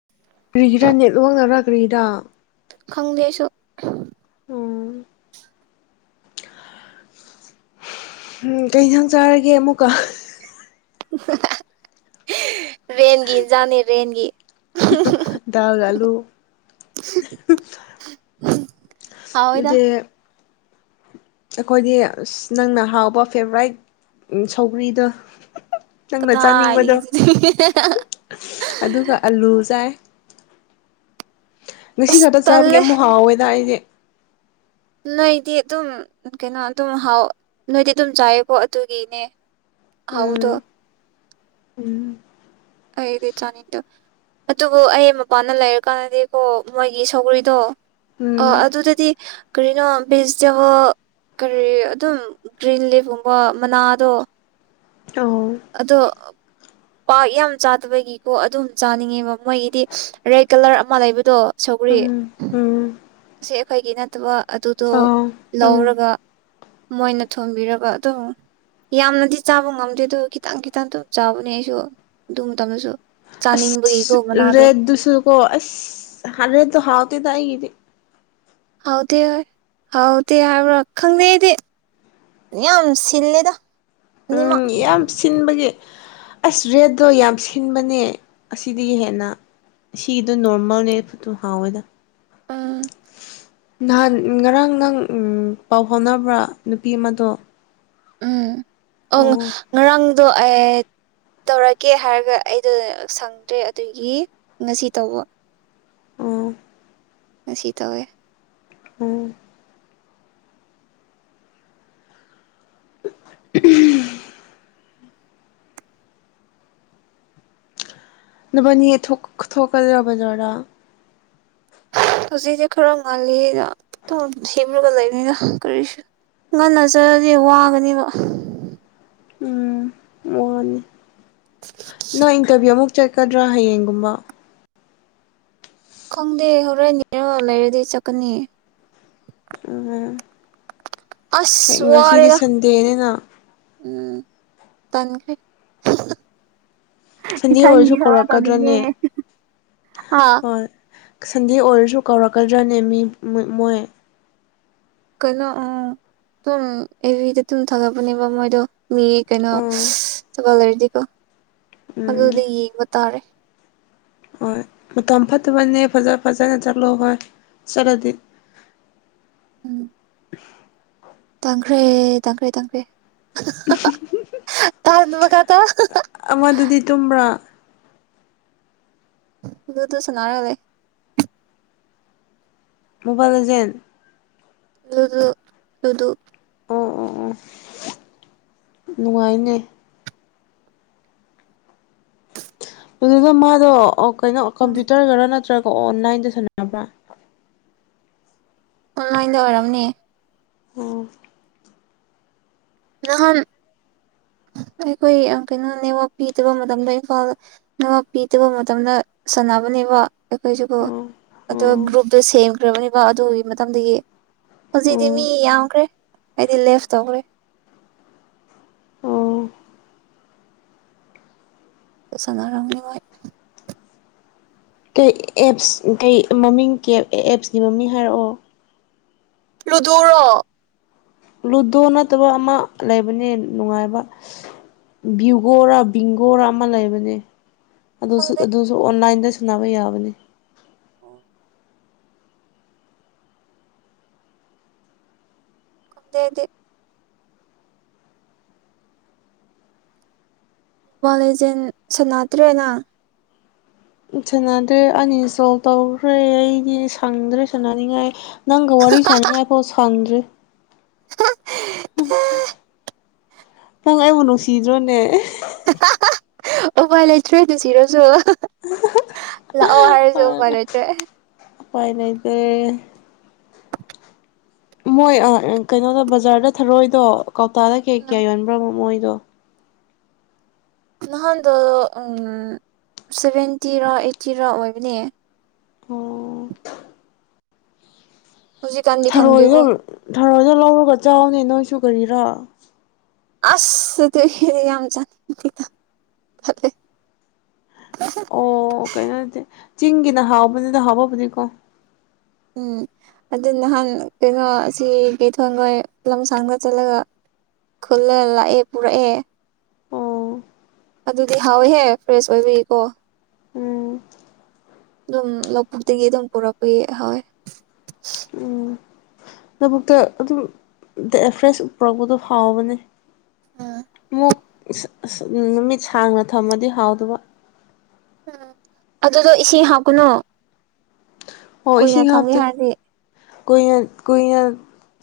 [unintelligible] ꯀ꯭ꯔꯤꯔꯥ ꯈꯪꯗꯦ ꯑꯩꯁꯨ ꯎꯝ ꯎꯝ ꯀꯩꯁꯥꯡ ꯆꯥꯔꯒꯦ ꯑꯃꯨꯛꯀ ꯍꯥꯍꯥ ꯔꯦꯟꯒꯤ ꯏꯟꯖꯥꯡꯅꯦ ꯔꯦꯟꯒꯤ [unintelligible] ꯍꯥꯎꯋꯦꯗ [unintelligible] ꯑꯩꯈꯣꯏꯗꯤ ꯑꯁ ꯅꯪꯅ ꯍꯥꯎꯕ ꯐꯦꯚꯣꯔꯥꯏꯠ ꯁꯧꯒ꯭ꯔꯤꯗꯣ ꯅꯪꯅ ꯀꯗꯥꯏꯗꯒꯤ ꯆꯥꯅꯤꯡꯕꯗꯣ ꯑꯗꯨꯗꯤ ꯑꯗꯨꯒ ꯑꯂꯨ ꯆꯥꯏ ꯉꯁꯤ ꯑꯁ ꯈꯛꯇ ꯆꯥꯕꯒꯤ ꯇꯜꯂꯦ ꯑꯃꯨꯛ ꯍꯥꯎꯋꯦꯗ ꯑꯩꯗꯤ ꯅꯣꯏꯗꯤ ꯑꯗꯨꯝ ꯀꯩꯅꯣ ꯑꯗꯨꯝ ꯍꯥꯎ ꯅꯣꯏꯗꯤ ꯑꯗꯨꯝ ꯆꯥꯏꯌꯦꯀꯣ ꯑꯗꯨꯒꯤꯅꯦ ꯍꯥꯎꯕꯗꯣ ꯎꯝ ꯎꯝ ꯑꯩꯗꯤ ꯆꯥꯅꯤꯡꯗꯦ ꯑꯗꯨꯕꯨ ꯑꯩ ꯃꯄꯥꯟꯅ ꯂꯩꯔꯀꯥꯟꯗꯗꯤꯀꯣ ꯃꯣꯏꯒꯤ ꯁꯧꯒ꯭ꯔꯤꯗꯣ ꯎꯝ ꯑꯗꯨꯗꯗꯤ ꯀꯔꯤꯅꯣ ꯚꯤꯖꯤꯇꯦꯕꯜ ꯀꯔꯤ ꯑꯗꯨꯝ ꯒ꯭ꯔꯤꯟ ꯂꯤꯐꯒꯨꯝꯕ ꯃꯅꯥꯗꯣ ꯑꯧ ꯑꯗꯣ ꯄꯥꯥꯛ ꯌꯥꯝ ꯆꯥꯗꯕꯒꯤꯀꯣ ꯑꯗꯨꯝ ꯆꯥꯅꯤꯡꯉꯦꯕ ꯃꯣꯏꯒꯤꯗꯤ ꯔꯦꯗ ꯀꯂ꯭ꯔ ꯑꯃ ꯂꯩꯕꯗꯣ ꯁꯧꯒꯔꯤ ꯎꯝ ꯎꯝ ꯑꯁꯦ ꯑꯩꯈꯣꯏꯒꯤ ꯅꯠꯇꯕ ꯑꯗꯨꯗꯣ ꯑꯧ ꯎꯝ ꯂꯧꯔꯒ ꯃꯣꯏꯅ ꯊꯣꯡꯕꯤꯔꯒ ꯑꯗꯨꯝ ꯌꯥꯝꯅꯗꯤ ꯆꯥꯕ ꯉꯝꯗꯦ ꯑꯗꯨ ꯈꯤꯇꯪ ꯈꯤꯇꯪ ꯑꯗꯨꯝ ꯆꯥꯕꯅꯦ ꯑꯩꯁꯨ ꯑꯗꯨ ꯃꯇꯝꯗꯁꯨ ꯆꯥꯅꯤꯡꯕꯒꯤ ꯔꯦꯠ ꯗꯨꯁꯨꯀꯣ ꯑꯁ ꯔꯦꯠ ꯇꯣ ꯍꯥꯥꯎꯇꯦꯗ ꯑꯩꯒꯤꯗꯤ ꯍꯥꯎꯇꯦ ꯍꯣꯏ ꯍꯥꯎꯇꯦ ꯍꯥꯏꯕ꯭ꯔ ꯈꯪꯗꯦ ꯑꯩꯗꯤ ꯌꯥꯝ ꯁꯤꯜꯂꯦꯗ ꯎꯝ ꯑꯅꯤꯃꯛ ꯌꯥꯝ ꯁꯤꯟꯕꯒꯤ ꯑꯁ ꯔꯦꯠꯇꯣ ꯌꯥꯝ ꯁꯤꯟꯕꯅꯦ ꯑꯁꯤꯗꯒꯤ ꯍꯦꯟꯅ ꯁꯤꯗꯣ ꯅꯣꯔꯃꯦꯜꯅꯦ ꯐꯨꯠꯇꯨ ꯍꯥꯎꯋꯦꯗ ꯑ ꯅꯍꯥꯟ ꯉꯔꯥꯡ ꯅꯪ ꯄꯥꯎ ꯐꯥꯎꯅꯕ꯭ꯔꯥ ꯅꯨꯄꯤ ꯑꯃꯗꯣ ꯎꯝ ꯑꯪ ꯑꯣ ꯉꯔꯥꯡ ꯑꯗꯣ ꯑꯩ ꯇꯧꯔꯛꯀꯦ ꯍꯥꯏꯔꯒ ꯑꯩꯗꯣ ꯁꯪꯗ꯭ꯔꯦ ꯑꯗꯨꯒꯤ ꯉꯁꯤ ꯇꯧꯕ ꯑꯣ ꯉꯁꯤ ꯇꯧꯋꯦ ꯑꯣ ꯎ ꯅꯕꯥꯏꯅꯤ ꯊꯣꯛ ꯊꯣꯛꯀꯗ꯭ꯔꯣ ꯕꯥꯖ꯭ꯔꯗ ꯍꯧꯖꯤꯛꯁ ꯈꯔ ꯉꯜꯂꯤꯅ ꯁꯦꯝꯂꯒ ꯂꯩꯕꯅꯤꯅ ꯀꯔꯤꯁꯨ ꯉꯟꯅꯆꯠꯔꯗꯤ ꯋꯥꯒꯅꯦꯕ ꯎꯝ ꯑꯣꯅꯤ ꯅꯪ ꯏꯟꯇꯔꯚꯤꯌꯨ ꯑꯃꯨꯛ ꯆꯠꯀꯗ꯭ꯔꯥ ꯍꯌꯦꯡꯒꯨꯝꯕ ꯈꯪꯗꯦ ꯍꯣꯔꯦꯟꯅꯤꯔꯣ ꯂꯩꯔꯗꯤ ꯆꯠꯀꯅꯤ ꯑ ꯑꯁꯁ ꯋꯥꯔꯦꯗ ꯎꯝ ꯇꯟꯈ꯭ꯔꯦ ꯁꯟꯗꯦ ꯏꯊꯟꯒꯤ ꯑꯣꯏꯔꯁꯨ ꯊꯕꯛ ꯇꯧꯅꯤꯡꯉꯦ ꯀꯧꯔꯛꯀꯗ꯭ꯔꯅꯦ ꯑꯥ ꯍꯣꯏ ꯁꯟꯗꯦ ꯑꯣꯏꯔꯁꯨ ꯀꯧꯔꯛꯀꯗ꯭ꯔꯥꯅꯦ ꯃꯤ ꯃꯣꯏ ꯀꯩꯅꯣ ꯑ ꯇꯨꯝ ꯑꯦꯚꯤꯗ ꯑꯗꯨꯨꯝ ꯊꯥꯒꯠꯄꯅꯦꯕ ꯃꯣꯏꯗꯣ ꯃꯤ ꯀꯩꯅꯣ ꯑꯣ ꯊꯒꯠ ꯂꯩꯔꯗꯤꯀꯣ ꯎꯝ ꯑꯗꯨꯗ ꯌꯦ ꯇꯔꯦ ꯍꯣꯏ ꯃꯇꯝ ꯐꯠꯇꯕꯅꯦ ꯐꯖ ꯐꯖꯅ ꯆꯠꯂꯣ ꯍꯣꯏ ꯆꯠꯂꯗꯤ ꯎꯝ [unintelligible] ꯇꯪꯈ꯭ꯔꯦ ꯇꯪꯈ꯭ꯔꯦ ꯇꯪꯈ꯭ꯔꯦ [unintelligible] [unintelligible] ꯑꯃꯗꯨꯗꯤ ꯇꯨꯝꯕ꯭ꯔꯥ ꯂꯨꯗꯣ ꯁꯅꯥꯔ ꯂꯩ ꯃꯣꯕꯥꯏꯜ ꯑꯦꯖꯦꯟ ꯂꯨꯗꯨ ꯂꯨꯗꯨ ꯑꯣ ꯑꯣ ꯑꯣ ꯅꯨꯡꯉꯥꯏꯅꯦ ꯑꯗꯨꯗꯣ ꯃꯥꯗꯣ ꯀꯩꯅꯣ ꯎꯝ ꯀꯝꯄ꯭ꯌꯨꯇꯔ ꯗꯔ ꯅꯠꯇ꯭ꯔꯒ ꯑꯣ ꯑꯣꯟꯂꯥꯏꯟꯗ ꯁꯥꯟꯔꯕ꯭ꯔꯥ ꯑꯣꯟꯂꯥꯟ ꯑꯣ ꯅꯍꯥꯟ ꯑꯩꯈꯣꯏ ꯌꯥꯝ ꯀꯩꯅꯣ ꯅꯦꯋꯥꯛ ꯄꯤꯗꯕ ꯃꯇꯝꯗ ꯏꯝꯐꯥꯜ ꯅꯦꯋꯥꯛ ꯄꯤꯗꯕ ꯃꯇꯝꯗ ꯁꯥꯟꯅꯕꯅꯦꯕ ꯑꯩꯈꯣꯏꯁꯤꯕꯨ ꯑꯣ ꯑ ꯒ꯭ꯔꯨꯞꯇꯣ ꯁꯦꯝꯈ꯭ꯔꯕꯅꯦꯕ ꯑꯗꯨꯒꯤ ꯃꯇꯝꯗꯒꯤ ꯑꯣ ꯍꯧꯖꯤꯛꯇꯤ ꯃꯤ ꯌꯥꯝꯈ꯭ꯔꯦ ꯑꯩꯗꯤ ꯂꯦꯐ ꯇꯧꯈ꯭ꯔꯦ ꯑꯣ ꯁꯅꯔꯝꯅꯤ ꯃꯣꯏ ꯀꯩ ꯑꯦꯞꯁ ꯀꯩ ꯃꯃꯤꯡ ꯑꯦꯞꯁꯀꯤ ꯃꯃꯤꯡ ꯍꯥꯏꯔꯛꯑꯣ ꯂꯨꯗꯣꯔꯣ ꯂꯨꯗꯣ ꯅꯠꯇꯕ ꯑꯃ ꯂꯩꯕꯅꯦ ꯅꯨꯡꯉꯥꯏꯕ ꯚ꯭ꯌꯨꯒꯣꯔ ꯕꯤꯡꯒꯣꯔ ꯑꯃ ꯂꯩꯕꯅꯦ ꯑꯗꯨꯁꯨ ꯈꯪꯗꯦ ꯑꯗꯨꯁꯨ ꯑꯣꯟꯂꯥꯏꯟꯗ ꯁꯅꯥꯕ ꯌꯥꯕꯅꯦ ꯑꯣ ꯈꯪꯗꯦ ꯑꯩꯗꯤ ꯃꯣꯕꯥꯏꯜ ꯑꯦꯖꯦꯟ ꯁꯥꯟꯅꯗ꯭ꯔꯦꯅ ꯁꯥꯟꯅꯗ꯭ꯔꯦ ꯑꯅꯟ ꯏꯟꯁꯇꯣꯜ ꯇꯧꯈ꯭ꯔꯦ ꯑꯩꯗꯤ ꯁꯪꯗ꯭ꯔꯦ ꯁꯥꯟꯅꯅꯤꯡꯉꯥꯏ ꯅꯪꯒ ꯋꯥꯔꯤ ꯁꯅꯤꯡꯉꯥꯏꯐꯥꯎ ꯁꯥꯟꯗ꯭ꯔꯦ [inaudible] ꯅꯪ ꯑꯩꯕꯨ ꯅꯨꯡꯁꯤꯗ꯭ꯔꯣꯅꯦ [inaudible] ꯑꯨꯄꯥꯏ ꯂꯩꯇ꯭ꯔꯦ ꯅꯨꯡꯁꯤꯔꯁꯨ ꯂꯥꯛꯑꯣ ꯍꯥꯏꯔꯖꯨ ꯎꯄꯥꯏꯂꯩꯇ꯭ꯔꯦ ꯎꯄꯥꯏ ꯂꯩꯇꯦ ꯃꯣꯏ ꯀꯩꯅꯣꯗ ꯕꯖꯥꯔꯗ ꯊꯥꯔꯣꯏꯗꯣ ꯀꯧꯇꯥꯗ ꯀꯦ ꯎꯝ ꯀꯌꯥ ꯌꯣꯟꯕ꯭ꯔꯕ ꯃꯣꯏ [inaudible] ꯅꯍꯥꯟꯗꯣ ꯁꯚꯦꯟꯇꯤꯔꯥ ꯑꯩꯠꯇꯤꯔ ꯑꯣꯏꯕꯅꯦ ꯑꯣ ꯍꯧꯖꯤꯛꯀꯥꯟꯗꯤ ꯊꯔꯣꯏꯗꯣ ꯈꯪꯗꯦꯀꯣ ꯊꯔꯣꯏꯗꯣ ꯂꯧꯔꯒ ꯆꯥꯎꯑꯣꯅꯦ ꯅꯣꯏꯁꯨ ꯀꯨꯔꯤꯔꯥ [unintelligible] ꯑꯣ ꯀꯩꯅꯣꯗꯤ ꯆꯤꯡꯒꯤꯅ ꯍꯥꯎꯕꯅꯤꯗ ꯍꯥꯎꯕꯕꯨꯗꯤꯀꯣ ꯎꯝ ꯑꯗꯨ ꯅꯍꯥꯟ ꯀꯩꯅꯣ ꯁꯤ ꯀꯩꯊꯣꯏꯈꯣꯏ ꯂꯝꯁꯥꯡꯗ ꯆꯠꯂꯒ ꯈꯨꯜꯂ ꯂꯥꯛꯑꯦ ꯄꯨꯔꯛꯑꯦ ꯑꯣ ꯑꯗꯨꯗꯤ ꯍꯥꯎꯋꯦꯍꯦ ꯐ꯭ꯔꯦꯁ ꯑꯣꯏꯕꯒꯤꯀꯣ ꯎꯝ ꯑꯗꯨꯝ ꯂꯧꯄꯨꯛꯇꯒꯤꯩꯑꯗꯨꯝ ꯄꯨꯔꯛꯄꯒꯤ ꯍꯥꯎꯋꯦ ꯂꯕꯨꯛꯇ ꯑꯗꯨꯝ ꯐ꯭ꯔꯦꯁ ꯄꯨꯔꯛꯄꯗꯣ ꯍꯥꯎꯕꯅꯦ ꯎꯝ ꯃꯨꯛ ꯑꯁ ꯑꯁ ꯅꯨꯃꯤꯠ ꯁꯥꯡꯅ ꯊꯝꯃꯗꯤ ꯍꯥꯎꯇꯕ ꯎꯝ ꯑꯗꯨꯗꯣ ꯏꯁꯤꯡ ꯍꯥꯞꯀꯅꯨ ꯑꯣ ꯀꯨꯏꯅ ꯏꯁꯤꯡ ꯊꯝꯒꯦ ꯍꯥꯞꯇꯦ ꯍꯥꯏꯔꯗꯤ ꯀꯨꯏꯅ ꯀꯨꯏꯅ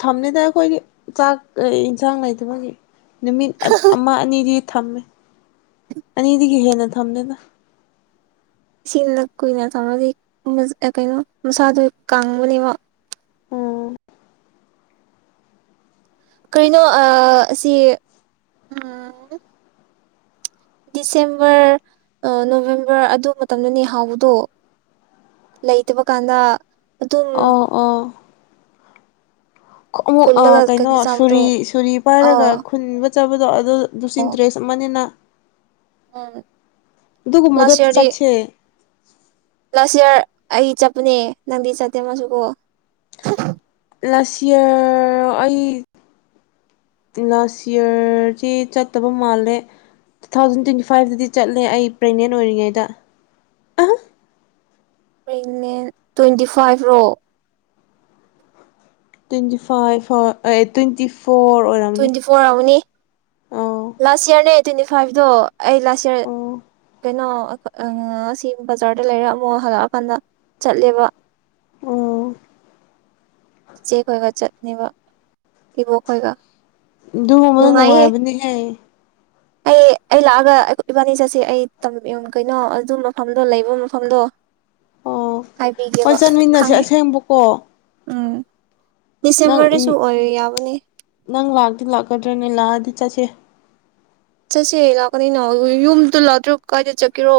ꯊꯝꯅꯤꯗ ꯑꯩꯈꯣꯏꯗꯤ ꯆꯥꯛ ꯌꯦꯟꯁꯥꯡ ꯂꯩꯇꯕꯒꯤ ꯅꯨꯃꯤꯠ ꯑꯃ ꯑꯅꯤꯗꯤ ꯊꯝꯃꯦ ꯑꯅꯤ ꯗꯒꯤ ꯍꯦꯟꯅ [unintelligible] ꯏꯁꯤꯡꯅ ꯀꯨꯏꯅ ꯊꯝꯃꯗꯤ ꯑꯝ ꯀꯩꯅꯣ ꯃꯁꯥꯗꯣ ꯀꯪꯕꯅꯦꯕ ꯎꯝ ꯀꯩꯅꯣ ꯑ ꯁꯤ ꯑꯝ ꯗꯤꯁꯦꯝꯕꯔ ꯅꯣꯕꯦꯝꯕꯔ ꯑꯗꯨ ꯃꯇꯝꯗꯅꯦ ꯍꯥꯎꯕꯗꯣ ꯂꯩꯇꯕ ꯀꯥꯟꯗ ꯑꯗꯨꯝ ꯑ ꯑꯥ ꯑꯃꯨꯛ ꯑꯥ ꯈꯨꯜꯂꯒ ꯀꯩꯅꯣ ꯆꯥꯕꯗꯣ ꯁꯨꯔꯤ ꯁꯨꯔꯤ ꯄꯥꯏꯔꯒ ꯑꯥ ꯈꯨꯟ ꯆꯕꯗ [unintelligible] ꯑꯥ ꯗꯨꯒꯨꯝꯕꯗꯣ ꯆꯠꯁꯦ ꯂꯥꯁꯏꯌꯔ ꯑꯩ ꯆꯠꯄꯅꯦ ꯅꯪꯗꯤ ꯆꯠꯇꯦ ꯃꯥꯁꯨꯀꯣ ꯂꯥꯁ ꯏꯔ ꯑꯩ ꯂꯥꯁ ꯌꯔꯖꯤ ꯆꯠꯇꯕ ꯃꯥꯜꯂꯦ ꯇꯨ ꯊꯥꯎꯖꯟ ꯇ꯭ꯋꯦꯟꯇꯤ ꯐꯥꯏꯚꯇꯗꯤ ꯆꯠꯂꯦ ꯑꯩ ꯄ꯭ꯔꯦꯒꯅꯦꯟ ꯑꯣꯏꯔꯤꯉꯩꯗ ꯄ꯭ꯔꯦꯒꯅꯦꯟ ꯇ꯭ꯋꯦꯟꯇꯤ ꯐꯥꯏꯚ ꯔꯣ ꯇ꯭ꯋꯦꯟꯇꯤ ꯐꯥꯏꯚ ꯍꯣꯏ ꯑꯦ ꯇ꯭ꯋꯦꯟꯇꯤ ꯐꯣꯔ ꯑꯣꯏꯔꯝꯅꯤ ꯇ꯭ꯋꯦꯟꯇꯤ ꯐꯣꯔ ꯑꯥꯎꯔꯝꯅꯤ ꯑꯣ ꯂꯥꯁ ꯏꯌꯔꯅꯦ ꯇ꯭ꯋꯦꯟꯇꯤ ꯐꯥꯏꯚꯗꯣ ꯑꯩ ꯂꯥꯁꯏꯌ꯭ꯔ ꯑꯣ ꯀꯩꯅꯣ ꯑꯥ ꯁꯤ ꯕꯖꯥꯔꯗ ꯂꯩꯔꯛꯑꯝꯃꯨꯛ ꯍꯜꯂꯛꯑꯀꯥꯟꯗ ꯆꯠꯂꯦꯕ ꯑꯣ ꯏꯆꯦꯈꯣꯏꯒ ꯆꯠꯅꯤꯕ ꯏꯕꯣꯛ ꯈꯣꯏꯒ ꯑꯗꯨꯒꯨꯝꯕꯅ ꯅꯨꯡꯉꯥꯏꯌꯦ ꯅꯨꯡꯉꯥꯏꯕꯅꯤꯍꯦ ꯑꯩ ꯑꯩ ꯂꯥꯛꯑꯒ ꯑꯩꯏ ꯏꯕꯥꯅꯤ ꯆꯠꯁꯤ ꯑꯩ ꯇꯝ ꯎ ꯀꯩꯅꯣ ꯑꯗꯨ ꯃꯐꯝꯗꯣ ꯂꯩꯕ ꯃꯐꯝꯗꯣ ꯑꯣ ꯍꯣꯏ ꯍꯥꯏꯕꯤꯒꯦꯕ ꯆꯟꯃꯤꯟꯅꯁꯦ ꯈꯪꯉꯦ ꯑꯁꯦꯡꯕꯀꯣ ꯎꯝ ꯅꯪ ꯎꯝ ꯗꯤꯁꯦꯝꯕꯔꯗꯁꯨ ꯑꯣꯏ ꯌꯥꯕꯅꯦ ꯅꯪ ꯂꯥꯛꯇꯤ ꯂꯥꯛꯀꯗ꯭ꯔꯅꯦ ꯂꯥꯛꯑꯗꯤ ꯆꯠꯁꯦ ꯆꯠꯁꯦ ꯂꯥꯛꯀꯅꯤꯅ ꯌꯨꯝꯗ ꯂꯥꯛꯇ꯭ꯔꯒ ꯀꯥꯏꯗ ꯆꯠꯀꯦꯔꯣ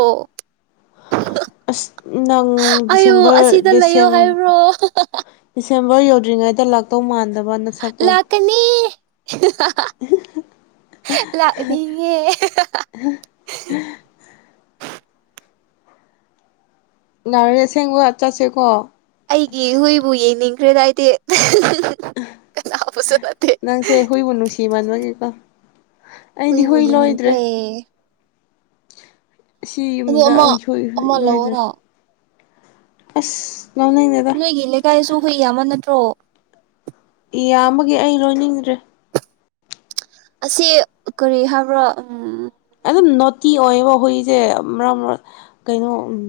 ꯑꯁ ꯅꯪ ꯑꯌꯨ ꯗꯤꯁꯦꯝꯕꯔ ꯑꯁꯤꯗ ꯂꯩꯌꯣ ꯗꯤꯁꯦꯝ ꯍꯥꯏꯕ꯭ꯔꯣ ꯗꯤꯁꯦꯝ ꯅꯣꯏ ꯌꯧꯗ꯭ꯔꯤꯉꯩꯗ ꯂꯥꯛꯇꯧ ꯃꯥꯟ ꯂꯥꯛꯀꯥꯅꯤ ꯍꯤꯍ ꯍ ꯂꯥꯛꯅꯤꯌꯦ ꯉꯥꯔꯦ ꯑꯁꯦꯡꯕ ꯆꯠꯁꯦꯀꯣ ꯑꯩꯒꯤ ꯍꯨꯏꯕꯨ ꯌꯦꯡꯅꯤꯡ ꯈ꯭ꯔꯦꯗ ꯑꯩꯗꯤ ꯀꯅꯥꯕꯨꯁꯨ ꯅꯠꯇꯦ ꯅꯪꯁꯦ ꯍꯨꯏꯕꯨ ꯅꯨꯡꯁꯤ ꯃꯟꯕꯒꯤꯀꯣ ꯍꯨꯏꯕꯨ ꯌꯦꯡꯅꯤꯡꯈꯔꯦ ꯁꯤ ꯌꯨꯝꯗ ꯑꯃ ꯑꯩ ꯍꯣꯏ ꯍꯨꯏ ꯑꯃ ꯂꯣꯏꯗ꯭ꯔꯦ ꯂꯧꯑꯣꯅ ꯑꯁ ꯂꯧꯅꯤꯡꯗꯦꯗ ꯀꯥꯏꯁꯨ ꯍꯨꯏ ꯌꯥꯝꯕ ꯅꯠꯇ꯭ꯔꯣ ꯏ ꯌꯥꯝꯕꯒꯤ ꯑꯩ ꯂꯣꯏꯅꯤꯡꯗ꯭ꯔꯦ ꯑꯁꯤ ꯀꯔꯤ ꯍꯥꯏꯕ꯭ꯔꯥ ꯎꯝ ꯑꯗꯨꯝ ꯅꯣꯇꯤ ꯑꯣꯏꯀꯣ ꯍꯣꯏꯁꯦ ꯃꯔ ꯃꯔꯛ ꯀꯩꯅꯣ ꯎꯝ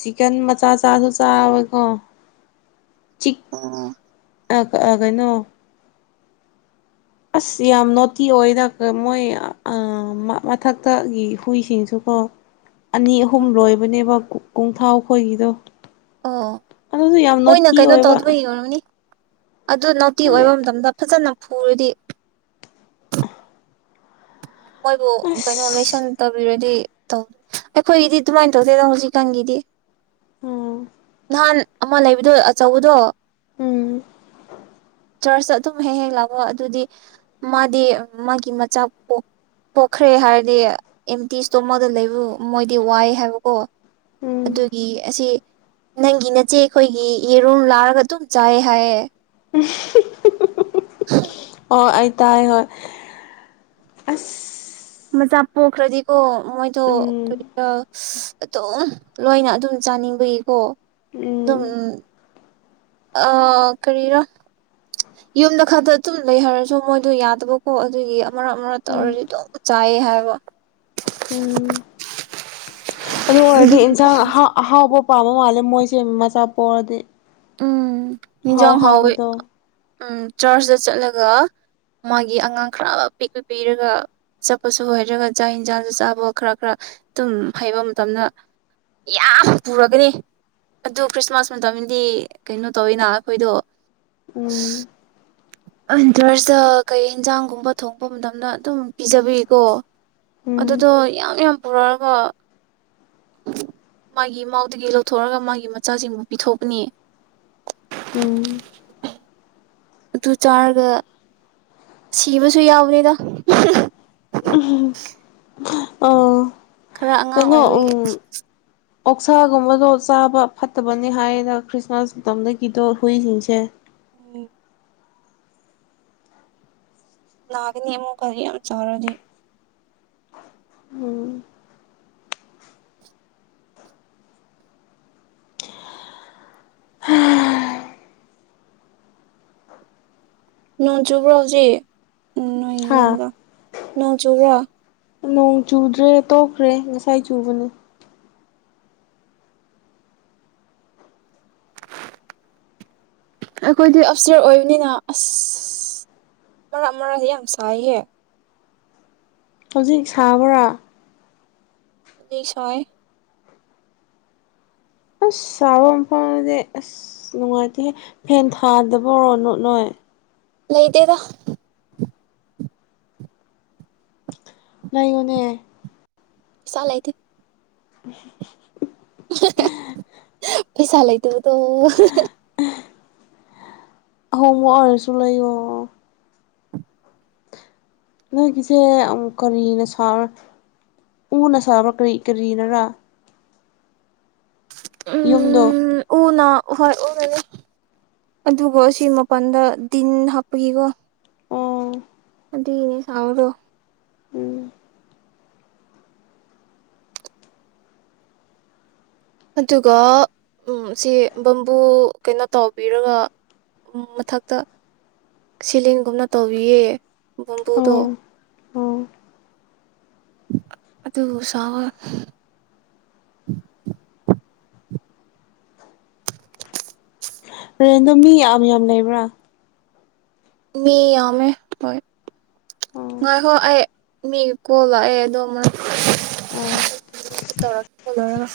ꯆꯤꯛꯀꯟ ꯃꯆꯥ ꯆꯥꯥꯁꯨ ꯆꯥꯕꯀꯣ [unintelligible] ꯑ ꯀꯑ ꯀꯩꯅꯣ ꯑꯁ ꯌꯥꯝ ꯅꯣꯇꯤ ꯑꯣꯏꯌꯦꯗ ꯀ ꯃꯣꯏ ꯑꯑꯥ ꯃꯊꯛꯇꯒꯤ ꯍꯨꯏꯁꯤꯡꯁꯨꯀꯣ ꯑꯅꯤ ꯑꯍꯨꯝ ꯂꯣꯏꯕꯅꯦꯕ ꯀꯨ ꯀꯣꯡꯊꯥꯎ ꯈꯣꯏꯒꯤꯗꯣ ꯑꯣ ꯑꯗꯨꯁꯨ ꯌꯥꯝ ꯃꯣꯏꯅ ꯅꯣꯇꯤ ꯀꯩꯅꯣ ꯑꯣꯏꯕ ꯇꯧꯗꯕꯒꯤ ꯑꯣꯏꯔꯝꯅꯤ ꯑꯗꯨ ꯅꯣꯇꯤ ꯑꯣꯏꯕ ꯃꯇꯝꯗ ꯐꯖꯅ ꯐꯨꯔꯗꯤ ꯃꯣꯏꯕꯨ ꯀꯩꯅꯣ ꯑꯁ ꯂꯣꯏꯁꯟ ꯇꯧꯕꯤꯔꯗꯤ ꯑꯩꯈꯣꯏꯒꯤꯗꯤ ꯑꯗꯨꯃꯥꯏꯅ ꯇꯧꯗꯦꯗ ꯍꯧꯖꯤꯛꯀꯥꯟꯒꯤꯗꯤ ꯑꯣ ꯃꯥꯟ ꯑꯃ ꯂꯩꯕꯗꯣ ꯑꯆꯧꯕꯗꯣ ꯎꯝ ꯆꯔꯆꯇ ꯑꯗꯨꯝ ꯍꯦꯛ ꯍꯦꯛ ꯂꯥꯛꯑꯣ ꯑꯗꯨꯗꯤ ꯃꯥꯗꯤ ꯃꯥꯒꯤ ꯃꯆꯥꯛ ꯄꯣꯛ ꯄꯣꯛꯈ꯭ꯔꯦ ꯍꯥꯏꯔꯗꯤ ꯑꯦꯝꯇꯤ ꯏꯁꯇꯣꯃꯗ ꯂꯩꯕ ꯃꯣꯏꯗꯤ ꯋꯥꯏ ꯍꯥꯏꯕꯀꯣ ꯎꯝ ꯑꯗꯨꯒꯤ ꯑꯁꯤ ꯅꯪꯒꯤ ꯅꯆꯦ ꯑꯩꯈꯣꯏꯒꯤ ꯌꯦꯔꯨꯝ ꯂꯥꯔꯒ ꯑꯗꯨꯝ ꯆꯥꯏ ꯍꯥꯏꯌꯦ [unintelligible] ꯑꯣ ꯑꯩ ꯇꯥꯏ ꯍꯣꯏ ꯑꯁ ꯃꯆꯥ ꯄꯣꯈ꯭ꯔꯗꯤꯀꯣ ꯃꯣꯏꯗ ꯎꯝ ꯀꯣꯏ ꯑꯗꯨꯝ ꯂꯣꯏꯅ ꯑꯗꯨꯝ ꯆꯥꯅꯤꯡꯕꯒꯤꯀꯣ ꯎꯝ [unintelligible] ꯑ ꯀꯔꯤꯔ ꯌꯨꯝꯗ ꯈꯔꯗ ꯑꯗꯨꯨꯝ ꯂꯩ ꯍꯥꯏꯔꯁꯨ ꯃꯣꯏꯗꯣ ꯌꯥꯗꯕꯀꯣ ꯑꯗꯨꯒꯤ ꯎꯝ [unintelligible] ꯑ ꯎꯝ ꯑꯗꯨ ꯑꯣꯏꯔꯗꯤ ꯏꯟꯁꯥꯡ ꯑꯍꯥꯎ ꯑꯍꯥꯎꯕ ꯄꯥꯝ ꯃꯥꯂꯦ ꯃꯣꯏꯁ ꯃꯆꯥꯥꯄꯣꯛ ꯑꯗꯤ ꯎꯝ ꯃꯤꯖꯝ ꯍꯥꯎꯋꯦ ꯎꯝ ꯆꯔꯆꯇ ꯆꯠꯂꯒ ꯃꯥꯒꯤ ꯑꯉꯥꯡ ꯈꯔ ꯄꯤꯛꯂꯨ ꯄꯤꯔꯒ ꯆꯠꯄꯁꯨ ꯍꯩꯔꯒ ꯆꯥꯛ ꯌꯦꯟꯁꯥꯡꯁꯨ ꯆꯥꯕ ꯈꯔ ꯈꯔ ꯑꯗꯨꯝ ꯍꯩꯕ ꯃꯇꯝꯗ ꯌꯥꯝ ꯄꯨꯔꯒꯅꯤ ꯑꯗꯨ ꯈ꯭ꯔꯤꯁꯃꯥꯁ ꯃꯇꯝꯗꯤ ꯀꯩꯅꯣ ꯇꯧꯋꯤꯅ ꯑꯩꯈꯣꯏꯗꯣ ꯎꯝ ꯏꯤꯟꯇꯔꯁꯇ ꯀꯩ ꯌꯦꯟꯖꯥꯡꯒꯨꯝꯕ ꯊꯣꯡꯄ ꯃꯇꯝꯗ ꯑꯗꯨꯝ ꯄꯤꯖꯕꯤꯀꯣ ꯎꯝ ꯑꯗꯨꯗꯣ ꯌꯥꯝ ꯌꯥꯝ ꯄꯨꯔꯛꯑꯒ ꯃꯥꯒꯤ ꯏꯃꯎꯗꯒꯤ ꯂꯧꯊꯣꯛꯑꯒ ꯃꯥꯒꯤ ꯃꯆꯥꯁꯤꯡꯕꯨ ꯄꯤꯊꯣꯛꯀꯅꯤ ꯎꯝ ꯑꯗꯨ ꯆꯥꯔꯒ ꯁꯤꯕꯁꯨ ꯌꯥꯎꯎꯅꯦꯗ ꯑꯥ ꯈꯔ ꯑꯉꯥꯡ ꯀꯩꯅꯣ ꯑꯣꯏꯔꯤ ꯎꯝ ꯑꯣꯛꯁꯥꯒꯨꯝꯕꯗꯣ ꯆꯥꯕ ꯐꯠꯇꯕꯅꯤ ꯍꯥꯏꯌꯦꯅ ꯈ꯭ꯔꯤꯁꯃꯥꯁ ꯃꯇꯝꯗꯒꯤꯗꯣ ꯍꯨꯏꯁꯤꯡꯁꯦ ꯑꯣ ꯂꯅꯥꯒꯅꯤꯃꯨ ꯀꯔꯤ ꯌꯥꯝ ꯆꯔꯣꯗꯤ ꯎꯝ ꯅꯣꯡ ꯆꯨꯕ꯭ꯔꯣ ꯍꯧꯖꯤꯛ ꯎꯝ ꯅꯣꯏ ꯍꯥ ꯌꯣꯝꯗ ꯅꯣꯡ ꯆꯨꯕ꯭ꯔꯥ ꯅꯣꯡ ꯆꯨꯗ꯭ꯔꯦ ꯇꯣꯛꯈ꯭ꯔꯦ ꯉꯁꯥꯏ ꯆꯨꯕꯅꯦ ꯑꯩꯈꯣꯏꯗꯤ ꯑꯞꯁꯔ ꯑꯣꯏꯕꯅꯤꯅ ꯑꯁ ꯃꯔꯛ ꯃꯔꯥꯛꯁꯦ ꯌꯥꯝ ꯁꯥꯏꯍꯦ ꯍꯧꯖꯤꯛ ꯁꯥꯕ꯭ꯔꯥ ꯂꯩꯁꯣꯏ ꯑꯁ ꯆꯥꯕ ꯃꯐꯝꯗꯗꯤ ꯑꯁ ꯅꯨꯡꯉꯥꯏꯇꯦꯍꯦ ꯐꯦꯟ ꯊꯥꯗꯕ ꯑꯣꯏꯔꯣꯅꯣ ꯅꯣꯏ ꯂꯩꯗꯦꯗ ꯂꯩꯕꯅꯦ ꯄꯩꯁꯥ ꯂꯩꯇꯦ [inaudible] ꯑꯍ ꯄꯩꯁꯥ ꯂꯩ ꯇꯕꯗꯣ ꯑꯍꯣꯡꯕ ꯑꯣꯏꯔꯁꯨ ꯂꯩ ꯌꯣ ꯅꯣꯏꯒꯤꯁꯦ ꯎꯝ ꯀꯔꯤꯅ ꯁꯥꯕ꯭ꯔꯥ ꯎꯅ ꯁꯥꯕ꯭ꯔꯥ ꯀꯔꯤ ꯀꯔꯤꯅꯔꯥ ꯌꯨꯝꯗꯣ ꯎꯝ ꯎꯅ ꯍꯣꯏ ꯑꯣꯢꯔꯔꯣꯢ ꯑꯗꯨꯒ ꯁꯤ ꯃꯄꯥꯟꯗ ꯗꯤꯟ ꯍꯥꯞꯄꯒꯤꯀꯣ ꯑꯣ ꯑꯗꯨꯒꯤꯅꯦ ꯁꯥꯕꯗꯣ ꯎꯝ ꯑꯗꯨꯒ ꯎꯝ ꯁꯤ ꯕꯝꯕꯨ ꯀꯩꯅꯣ ꯇꯧꯕꯤꯔꯒ ꯃꯊꯛꯇ ꯁꯤꯂꯤꯡꯒꯨꯝꯅ ꯇꯧꯕꯤꯌꯦ ꯕꯝꯕꯨꯗꯣ ꯑꯣ ꯑꯣ ꯑꯗꯨ [unintelligible] ꯔꯦꯟꯗꯣ ꯃꯤ ꯌꯥꯝ ꯌꯥꯝ ꯂꯩꯕ꯭ꯔꯥ ꯃꯤ ꯌꯥꯝꯃꯦ ꯍꯣꯏ ꯑꯣ ꯉꯥꯏꯈꯣ ꯑꯩ ꯃꯤ ꯀꯣꯜ ꯂꯥꯛꯑꯦ ꯑꯗꯣ ꯑꯃꯔꯛ ꯑꯣ ꯇꯧꯔꯛꯄ ꯂꯣꯢꯔꯒ